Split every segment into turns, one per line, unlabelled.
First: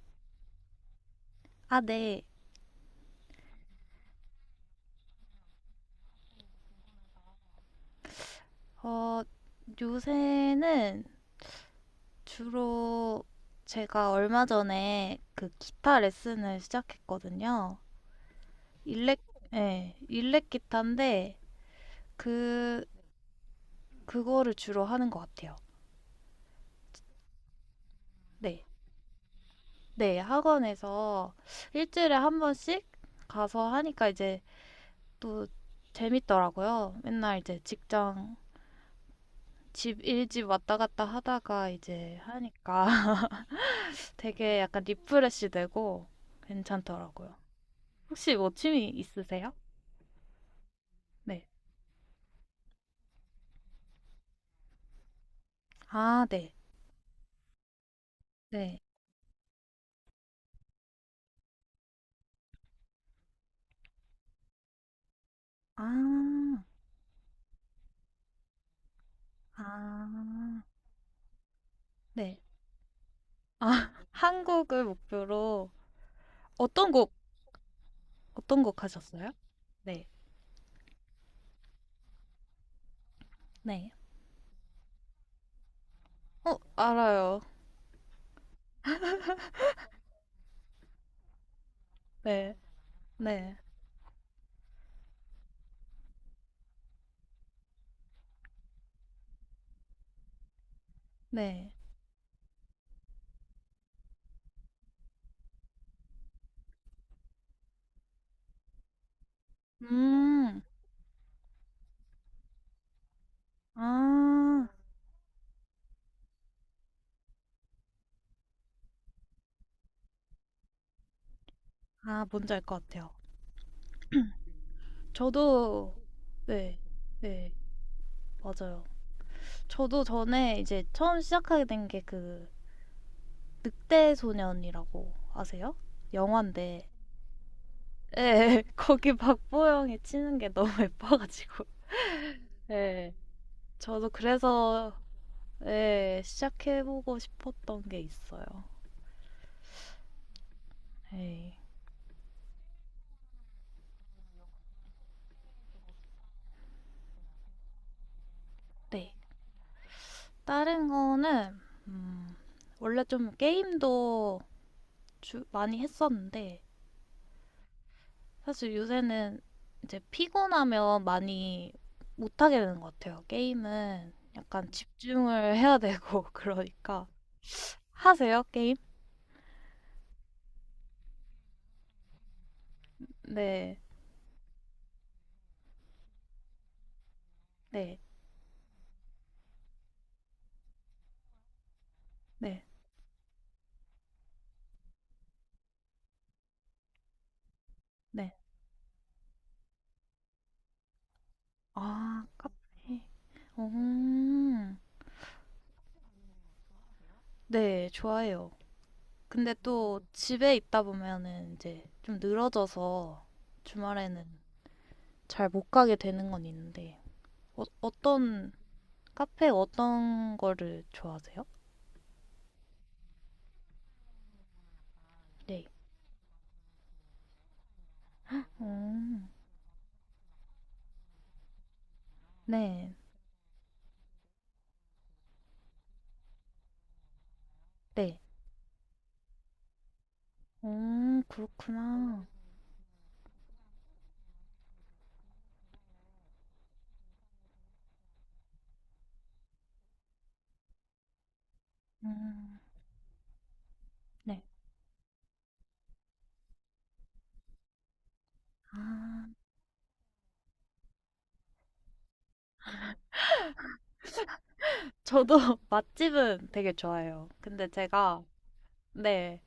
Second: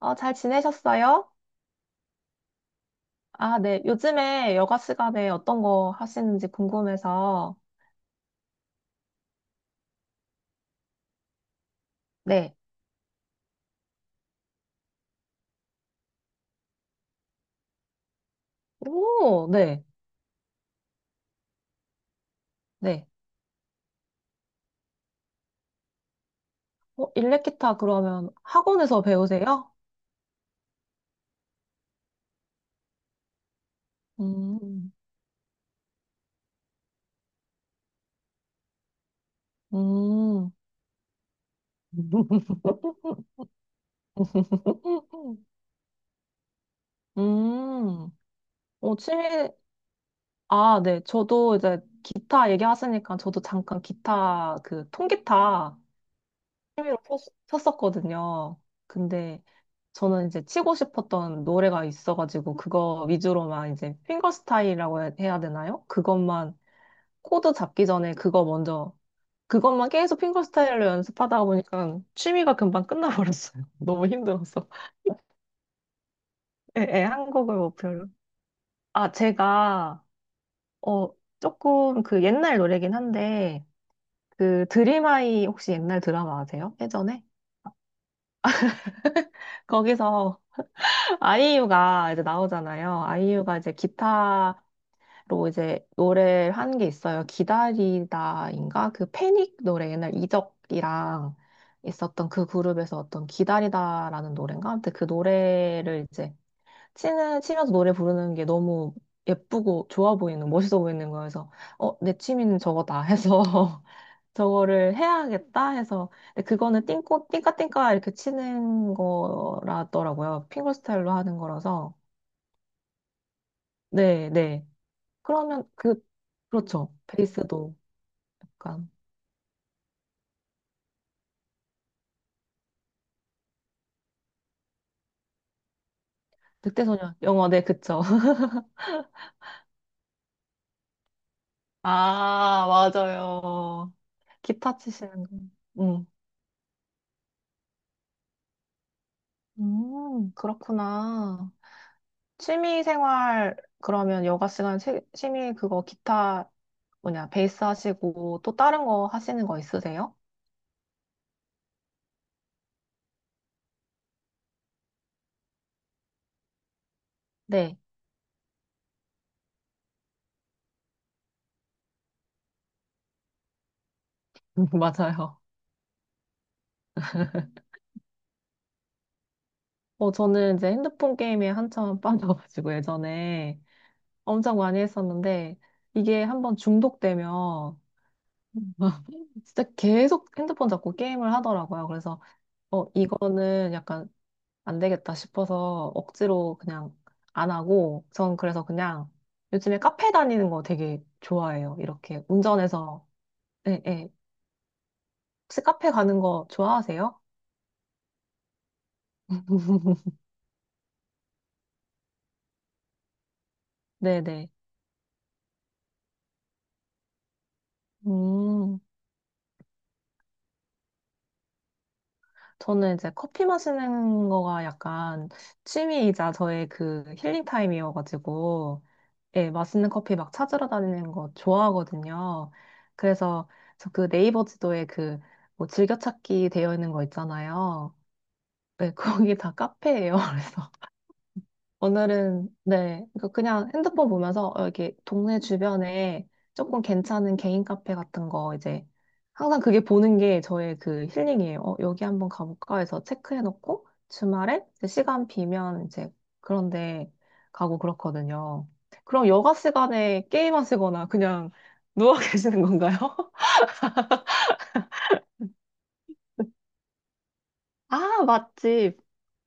잘 지내셨어요?
아, 네.
아, 네. 요즘에 여가 시간에 어떤 거 하시는지 궁금해서.
어, 요새는
네.
주로 제가 얼마 전에 그 기타 레슨을 시작했거든요. 일렉,
오, 네.
네, 일렉 기타인데 그,
네.
그거를 주로 하는 것 같아요.
일렉기타 그러면
네.
학원에서 배우세요?
네, 학원에서 일주일에 한 번씩 가서 하니까 이제
음,
또 재밌더라고요. 맨날 이제 직장, 집, 일집
음.
왔다 갔다 하다가 이제 하니까. 되게 약간
음,
리프레시 되고 괜찮더라고요.
음.
혹시 뭐 취미
어, 취미,
있으세요?
아, 네.
네.
저도 이제 기타 얘기하시니까 저도 잠깐 기타, 그 통기타
아, 네.
취미로 쳤었거든요.
네.
근데 저는 이제 치고 싶었던 노래가 있어가지고 그거 위주로만 이제 핑거스타일이라고 해야 되나요? 그것만
아,
코드 잡기 전에 그거 먼저 그것만 계속
아,
핑거스타일로 연습하다 보니까
네.
취미가 금방 끝나버렸어요.
아,
너무 힘들어서.
한국을 목표로
예,
어떤
예,
곡,
한국을 목표로.
어떤 곡
아,
하셨어요?
제가
네.
어 조금 그 옛날 노래긴 한데
네.
그 드림하이 혹시 옛날 드라마
어,
아세요? 예전에?
알아요.
거기서 아이유가 이제
네.
나오잖아요.
네.
아이유가 이제 기타로 이제 노래를 한 게 있어요. 기다리다인가? 그 패닉 노래 옛날 이적이랑
네.
있었던 그 그룹에서 어떤 기다리다라는 노래인가? 아무튼 그 노래를 이제 치면서 노래 부르는 게 너무 예쁘고 좋아 보이는,
음,
멋있어 보이는 거여서, 내 취미는 저거다 해서,
아,
저거를 해야겠다 해서, 근데 그거는 띵까띵까 이렇게 치는 거라더라고요. 핑거 스타일로 하는 거라서.
아, 뭔지 알 것 같아요.
네, 네. 그러면
저도,
그,
네.
그렇죠.
네.
베이스도
맞아요.
약간,
저도 전에 이제 처음 시작하게 된게그 늑대 소년이라고 아세요? 영화인데
늑대소년, 영어, 네, 그쵸.
예, 거기 박보영이 치는 게 너무 예뻐가지고
아,
예,
맞아요.
저도
기타
그래서
치시는 거. 음.
예, 시작해보고 싶었던 게 있어요.
그렇구나.
예.
취미 생활, 그러면 여가 시간 취미 그거 기타 뭐냐, 베이스 하시고 또 다른 거
네,
하시는 거 있으세요?
다른 거는 음, 원래 좀 게임도 많이 했었는데
네,
사실 요새는 이제 피곤하면 많이 못하게 되는 것 같아요. 게임은 약간
맞아요.
집중을 해야 되고 그러니까 하세요, 게임?
저는 이제 핸드폰 게임에 한참 빠져가지고 예전에
네.
엄청 많이 했었는데 이게 한번 중독되면
네.
진짜 계속 핸드폰 잡고 게임을 하더라고요. 그래서
네.
이거는 약간 안 되겠다 싶어서 억지로 그냥 안 하고,
네.
전 그래서 그냥 요즘에 카페 다니는 거 되게 좋아해요. 이렇게
아, 카페.
운전해서. 예, 예.
음.
혹시 카페 가는 거 좋아하세요?
네, 좋아요. 근데 또 집에 있다 보면은 이제 좀 늘어져서 주말에는
네네.
잘 못 가게 되는 건 있는데, 어, 어떤,
음,
카페 어떤 거를 좋아하세요?
저는 이제 커피 마시는 거가 약간
네.
취미이자 저의 그 힐링 타임이어가지고,
음.
예, 맛있는 커피 막 찾으러 다니는 거 좋아하거든요.
네.
그래서 저 그 네이버 지도에 그 뭐 즐겨찾기 되어 있는 거 있잖아요.
네.
네, 거기 다 카페예요. 그래서
그렇구나.
오늘은 네, 그러니까 그냥 핸드폰 보면서 이렇게 동네 주변에 조금 괜찮은 개인 카페 같은 거 이제 항상 그게 보는 게 저의 그 힐링이에요. 여기 한번
음.
가볼까 해서 체크해놓고
네.
주말에 이제 시간 비면 이제 그런데 가고 그렇거든요.
아,
그럼 여가 시간에 게임하시거나 그냥 누워 계시는 건가요?
저도 맛집은 되게 좋아해요. 근데 제가,
아, 맛집.
네.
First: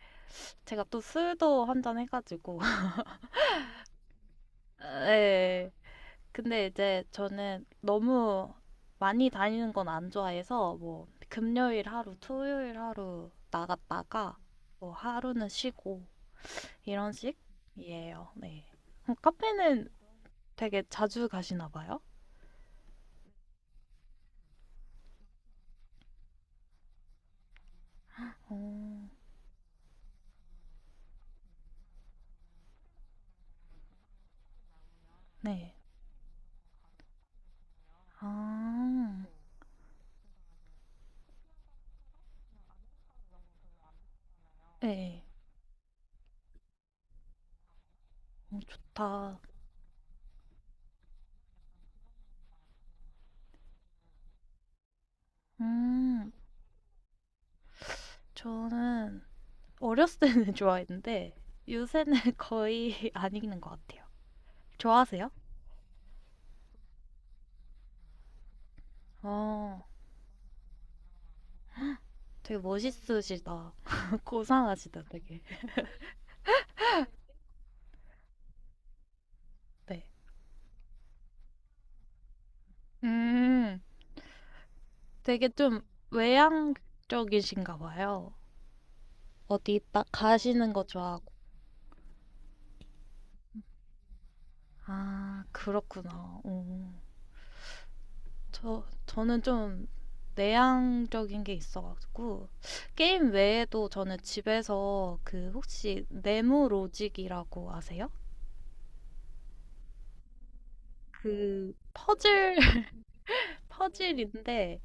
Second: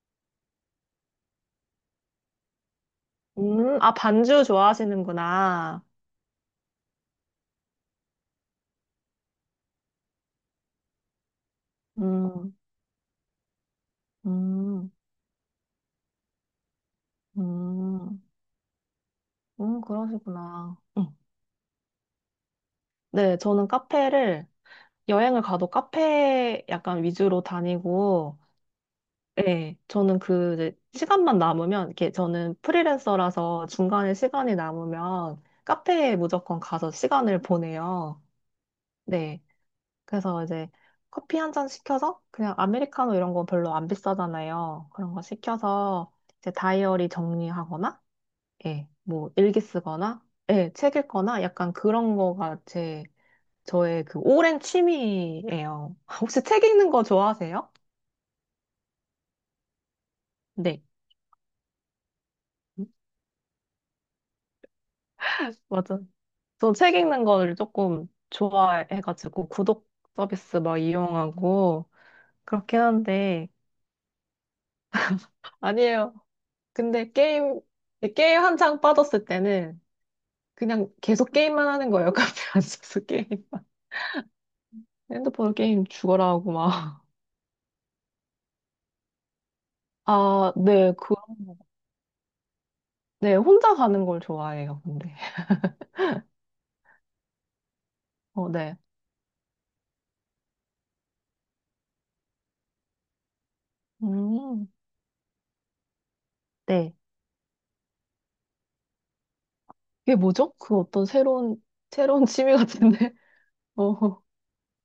제가 또 술도 한 잔 해가지고.
아, 반주
네.
좋아하시는구나.
근데 이제 저는 너무 많이 다니는 건 안 좋아해서 뭐 금요일 하루,
음,
토요일 하루 나갔다가 뭐
음.
하루는 쉬고 이런
음,
식이에요. 네. 그럼 카페는
그러시구나.
되게
응.
자주 가시나 봐요?
네, 저는 카페를 여행을 가도 카페 약간 위주로 다니고,
어,
네, 저는 그 이제 시간만 남으면, 이렇게 저는 프리랜서라서 중간에 시간이 남으면
네.
카페에 무조건 가서 시간을 보내요.
아,
네, 그래서 이제 커피 한 잔 시켜서 그냥 아메리카노 이런 거 별로 안 비싸잖아요. 그런 거
네.
시켜서 이제 다이어리 정리하거나
어,
예, 뭐
좋다.
일기 쓰거나, 예, 책 읽거나 약간 그런 거가 제 저의 그 오랜 취미예요.
음,
혹시 책 읽는 거 좋아하세요?
저는 어렸을 때는
네,
좋아했는데 요새는 거의 안 읽는 것 같아요. 좋아하세요?
맞아. 저 책 읽는 거를 조금 좋아해가지고
어,
구독 서비스 막 이용하고
되게
그렇긴 한데
멋있으시다. 고상하시다, 되게.
아니에요. 근데 게임 네, 게임 한창 빠졌을 때는
네.
그냥 계속 게임만 하는 거예요. 카페 앉아서 게임.
음, 되게
핸드폰
좀
게임 죽어라 하고 막.
외향적이신가 봐요. 어디 딱
아,
가시는 거
네, 그,
좋아하고.
네, 혼자 가는 걸 좋아해요, 근데.
아, 그렇구나. 오.
어, 네.
저는 좀 내향적인 게 있어가지고. 게임 외에도 저는
음,
집에서 혹시 네모
네,
로직이라고 아세요?
이게 뭐죠?
그
새로운 취미
퍼즐,
같은데? 어,
퍼즐인데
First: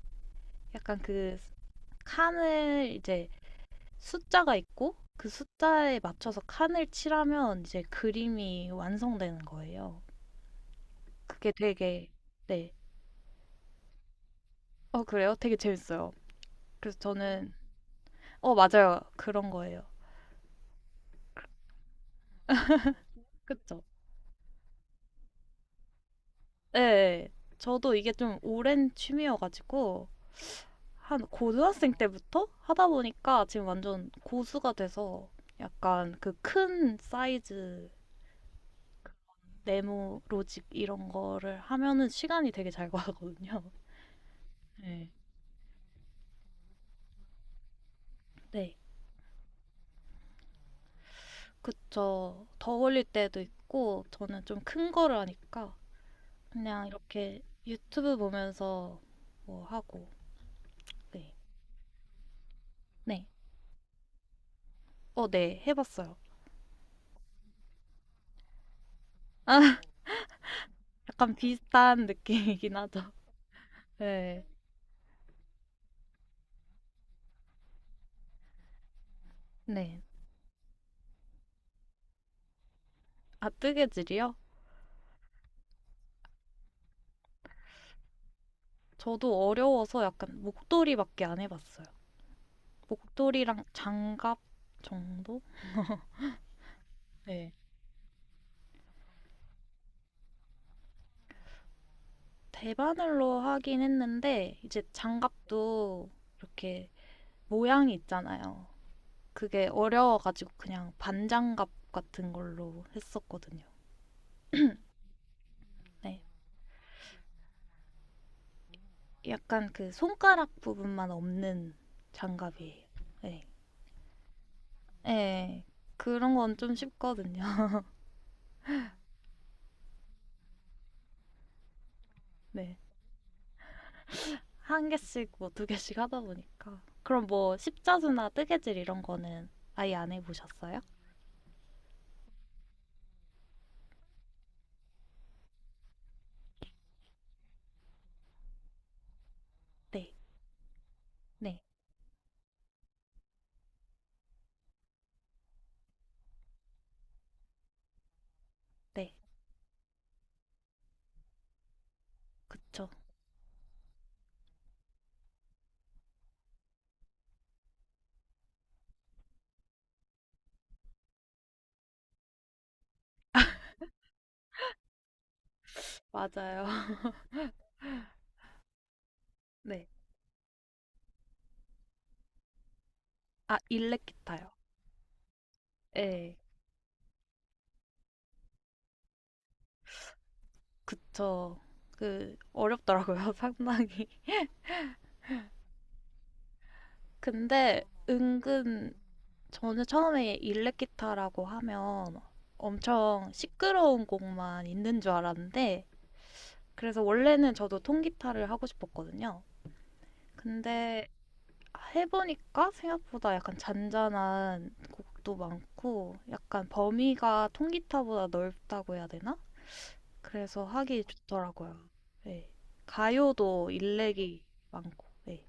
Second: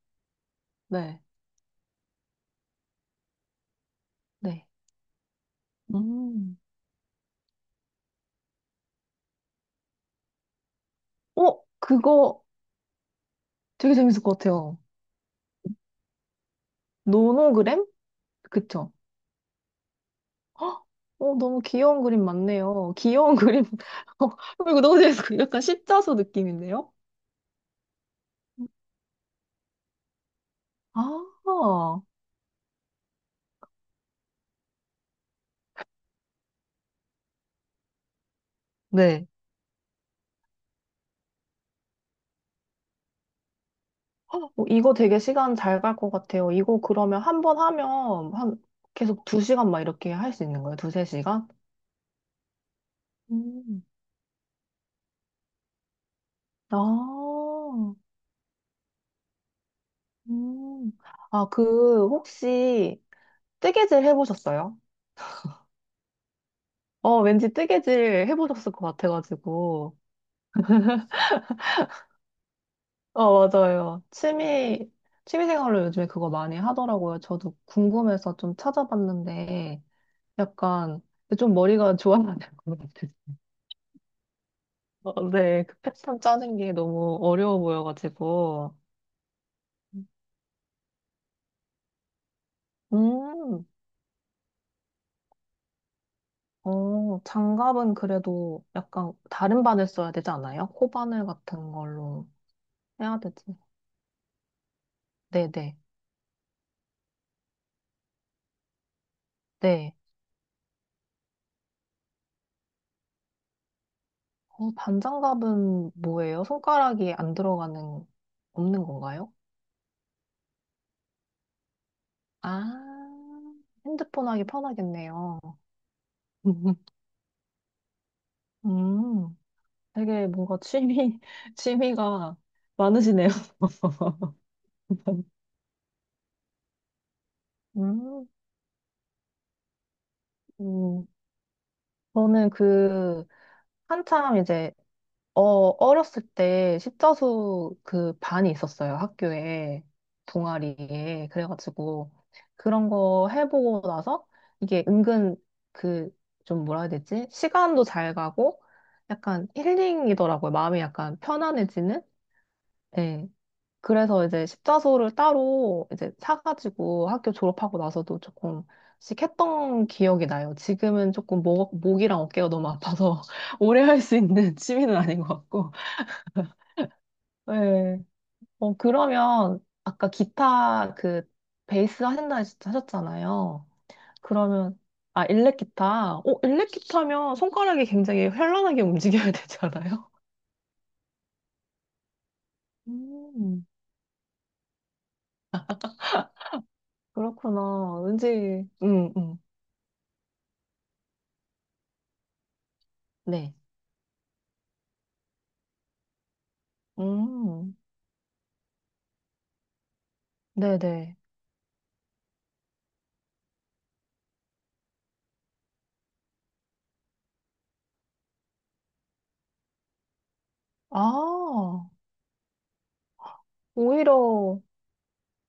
약간
네.
그 칸을 이제 숫자가
네.
있고 그 숫자에 맞춰서
음.
칸을 칠하면 이제 그림이 완성되는 거예요. 그게 되게.
그거
네.
되게 재밌을 것 같아요.
어, 그래요? 되게 재밌어요. 그래서 저는,
노노그램?
어,
그쵸?
맞아요. 그런 거예요.
헉, 너무 귀여운 그림 많네요. 귀여운 그림.
그쵸?
어, 이거 너무 재밌어. 약간 십자수
예.
느낌인데요?
예. 저도 이게 좀 오랜 취미여가지고 한 고등학생
아,
때부터 하다 보니까 지금 완전 고수가 돼서 약간 그 큰 사이즈
네.
네모 로직 이런 거를 하면은 시간이 되게 잘 가거든요.
이거
네.
되게 시간 잘 갈 것 같아요. 이거 그러면 한 번 하면 한
네.
계속 두 시간 막 이렇게 할 수 있는 거예요? 두세 시간?
그쵸. 더 걸릴 때도
음.
있고 저는 좀 큰 거를 하니까 그냥 이렇게
아,
유튜브 보면서 뭐 하고.
음.
네.
아, 그, 혹시,
네.
뜨개질 해보셨어요?
어, 네. 해봤어요.
어, 왠지 뜨개질 해보셨을 것 같아가지고.
약간 비슷한 느낌이긴 하죠.
맞아요.
네.
취미생활로 요즘에 그거 많이 하더라고요. 저도 궁금해서 좀 찾아봤는데,
네.
약간, 좀 머리가 좋아야 될 것 같아요.
아, 뜨개질이요?
어, 네, 그 패턴 짜는 게 너무 어려워 보여가지고.
저도 어려워서 약간 목도리밖에 안 해봤어요. 목도리랑
음.
장갑 정도?
어,
네.
장갑은 그래도 약간 다른 바늘 써야 되지 않아요? 코바늘 같은 걸로 해야
대바늘로
되지.
하긴 했는데 이제
네네.
장갑도 이렇게 모양이 있잖아요. 그게
네.
어려워가지고 그냥 반장갑 같은 걸로 했었거든요.
어, 반장갑은
네.
뭐예요? 손가락이 안 들어가는, 없는 건가요?
약간 그 손가락 부분만 없는 장갑이에요.
아,
네.
핸드폰 하기 편하겠네요.
네. 그런 건 좀 쉽거든요.
음, 되게 뭔가 취미가
네.
많으시네요.
한 개씩 뭐 두 개씩 하다 보니까. 그럼 뭐
음,
십자수나 뜨개질 이런 거는 아예 안 해보셨어요?
음, 저는 그, 한참 이제 어, 어렸을 때 십자수 그 반이 있었어요. 학교에.
네.
동아리에.
네.
그래가지고 그런 거 해보고 나서 이게 은근 그 좀 뭐라 해야 되지? 시간도 잘 가고
네.
약간 힐링이더라고요. 마음이 약간 편안해지는?
그쵸.
네. 그래서 이제 십자수를 따로 이제 사가지고 학교 졸업하고 나서도 조금씩 했던 기억이 나요. 지금은 조금 목이랑 어깨가 너무 아파서 오래 할 수 있는 취미는 아닌 것 같고.
맞아요.
네. 그러면
네.
아까 기타 그 베이스 하신다
아,
하셨잖아요.
일렉 기타요.
그러면 아, 일렉 기타. 어,
네.
일렉 기타면 손가락이 굉장히 현란하게 움직여야 되잖아요.
그쵸. 어렵더라고요,
음,
상당히. 근데
그렇구나. 왠지
은근 저는 처음에 일렉 기타라고 하면 엄청
네.
시끄러운 곡만 있는 줄 알았는데 그래서 원래는
음.
저도 통기타를 하고 싶었거든요.
네,
근데
네.
해보니까 생각보다 약간 잔잔한 곡도 많고 약간 범위가 통기타보다 넓다고 해야 되나? 그래서 하기
아,
좋더라고요. 네. 가요도
오히려
일렉이 많고. 네.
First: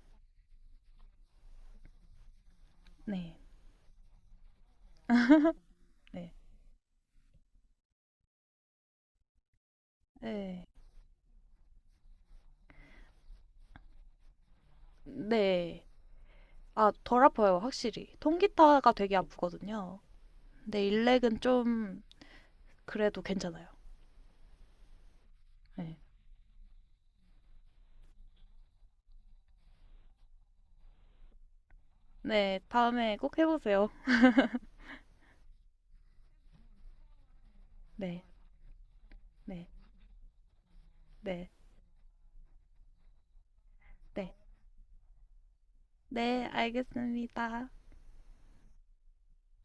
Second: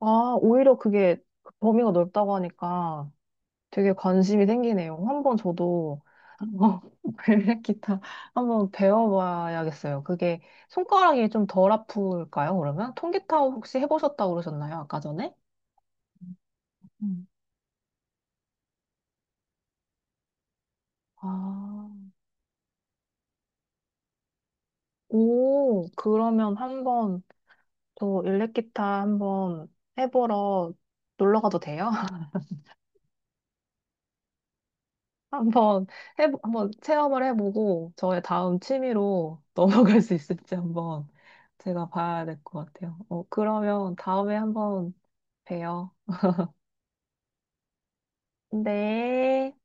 아, 오히려 그게 범위가 넓다고 하니까
네.
되게 관심이 생기네요. 한번 저도
네.
어, 벨벳 기타 한번 배워봐야겠어요. 그게
네.
손가락이 좀 덜 아플까요, 그러면? 통기타 혹시 해보셨다고 그러셨나요, 아까 전에?
네. 아, 덜
음.
아파요, 확실히. 통기타가 되게 아프거든요. 근데 일렉은 좀
아,
그래도 괜찮아요.
오,
네.
그러면 한번 저 일렉기타 한번 해보러 놀러 가도 돼요?
네, 다음에 꼭 해보세요.
한번 한번 체험을 해보고 저의
네,
다음 취미로
네,
넘어갈 수 있을지 한번
네,
제가 봐야 될 것 같아요. 그러면
네.
다음에 한번 봬요.
네, 알겠습니다.
네.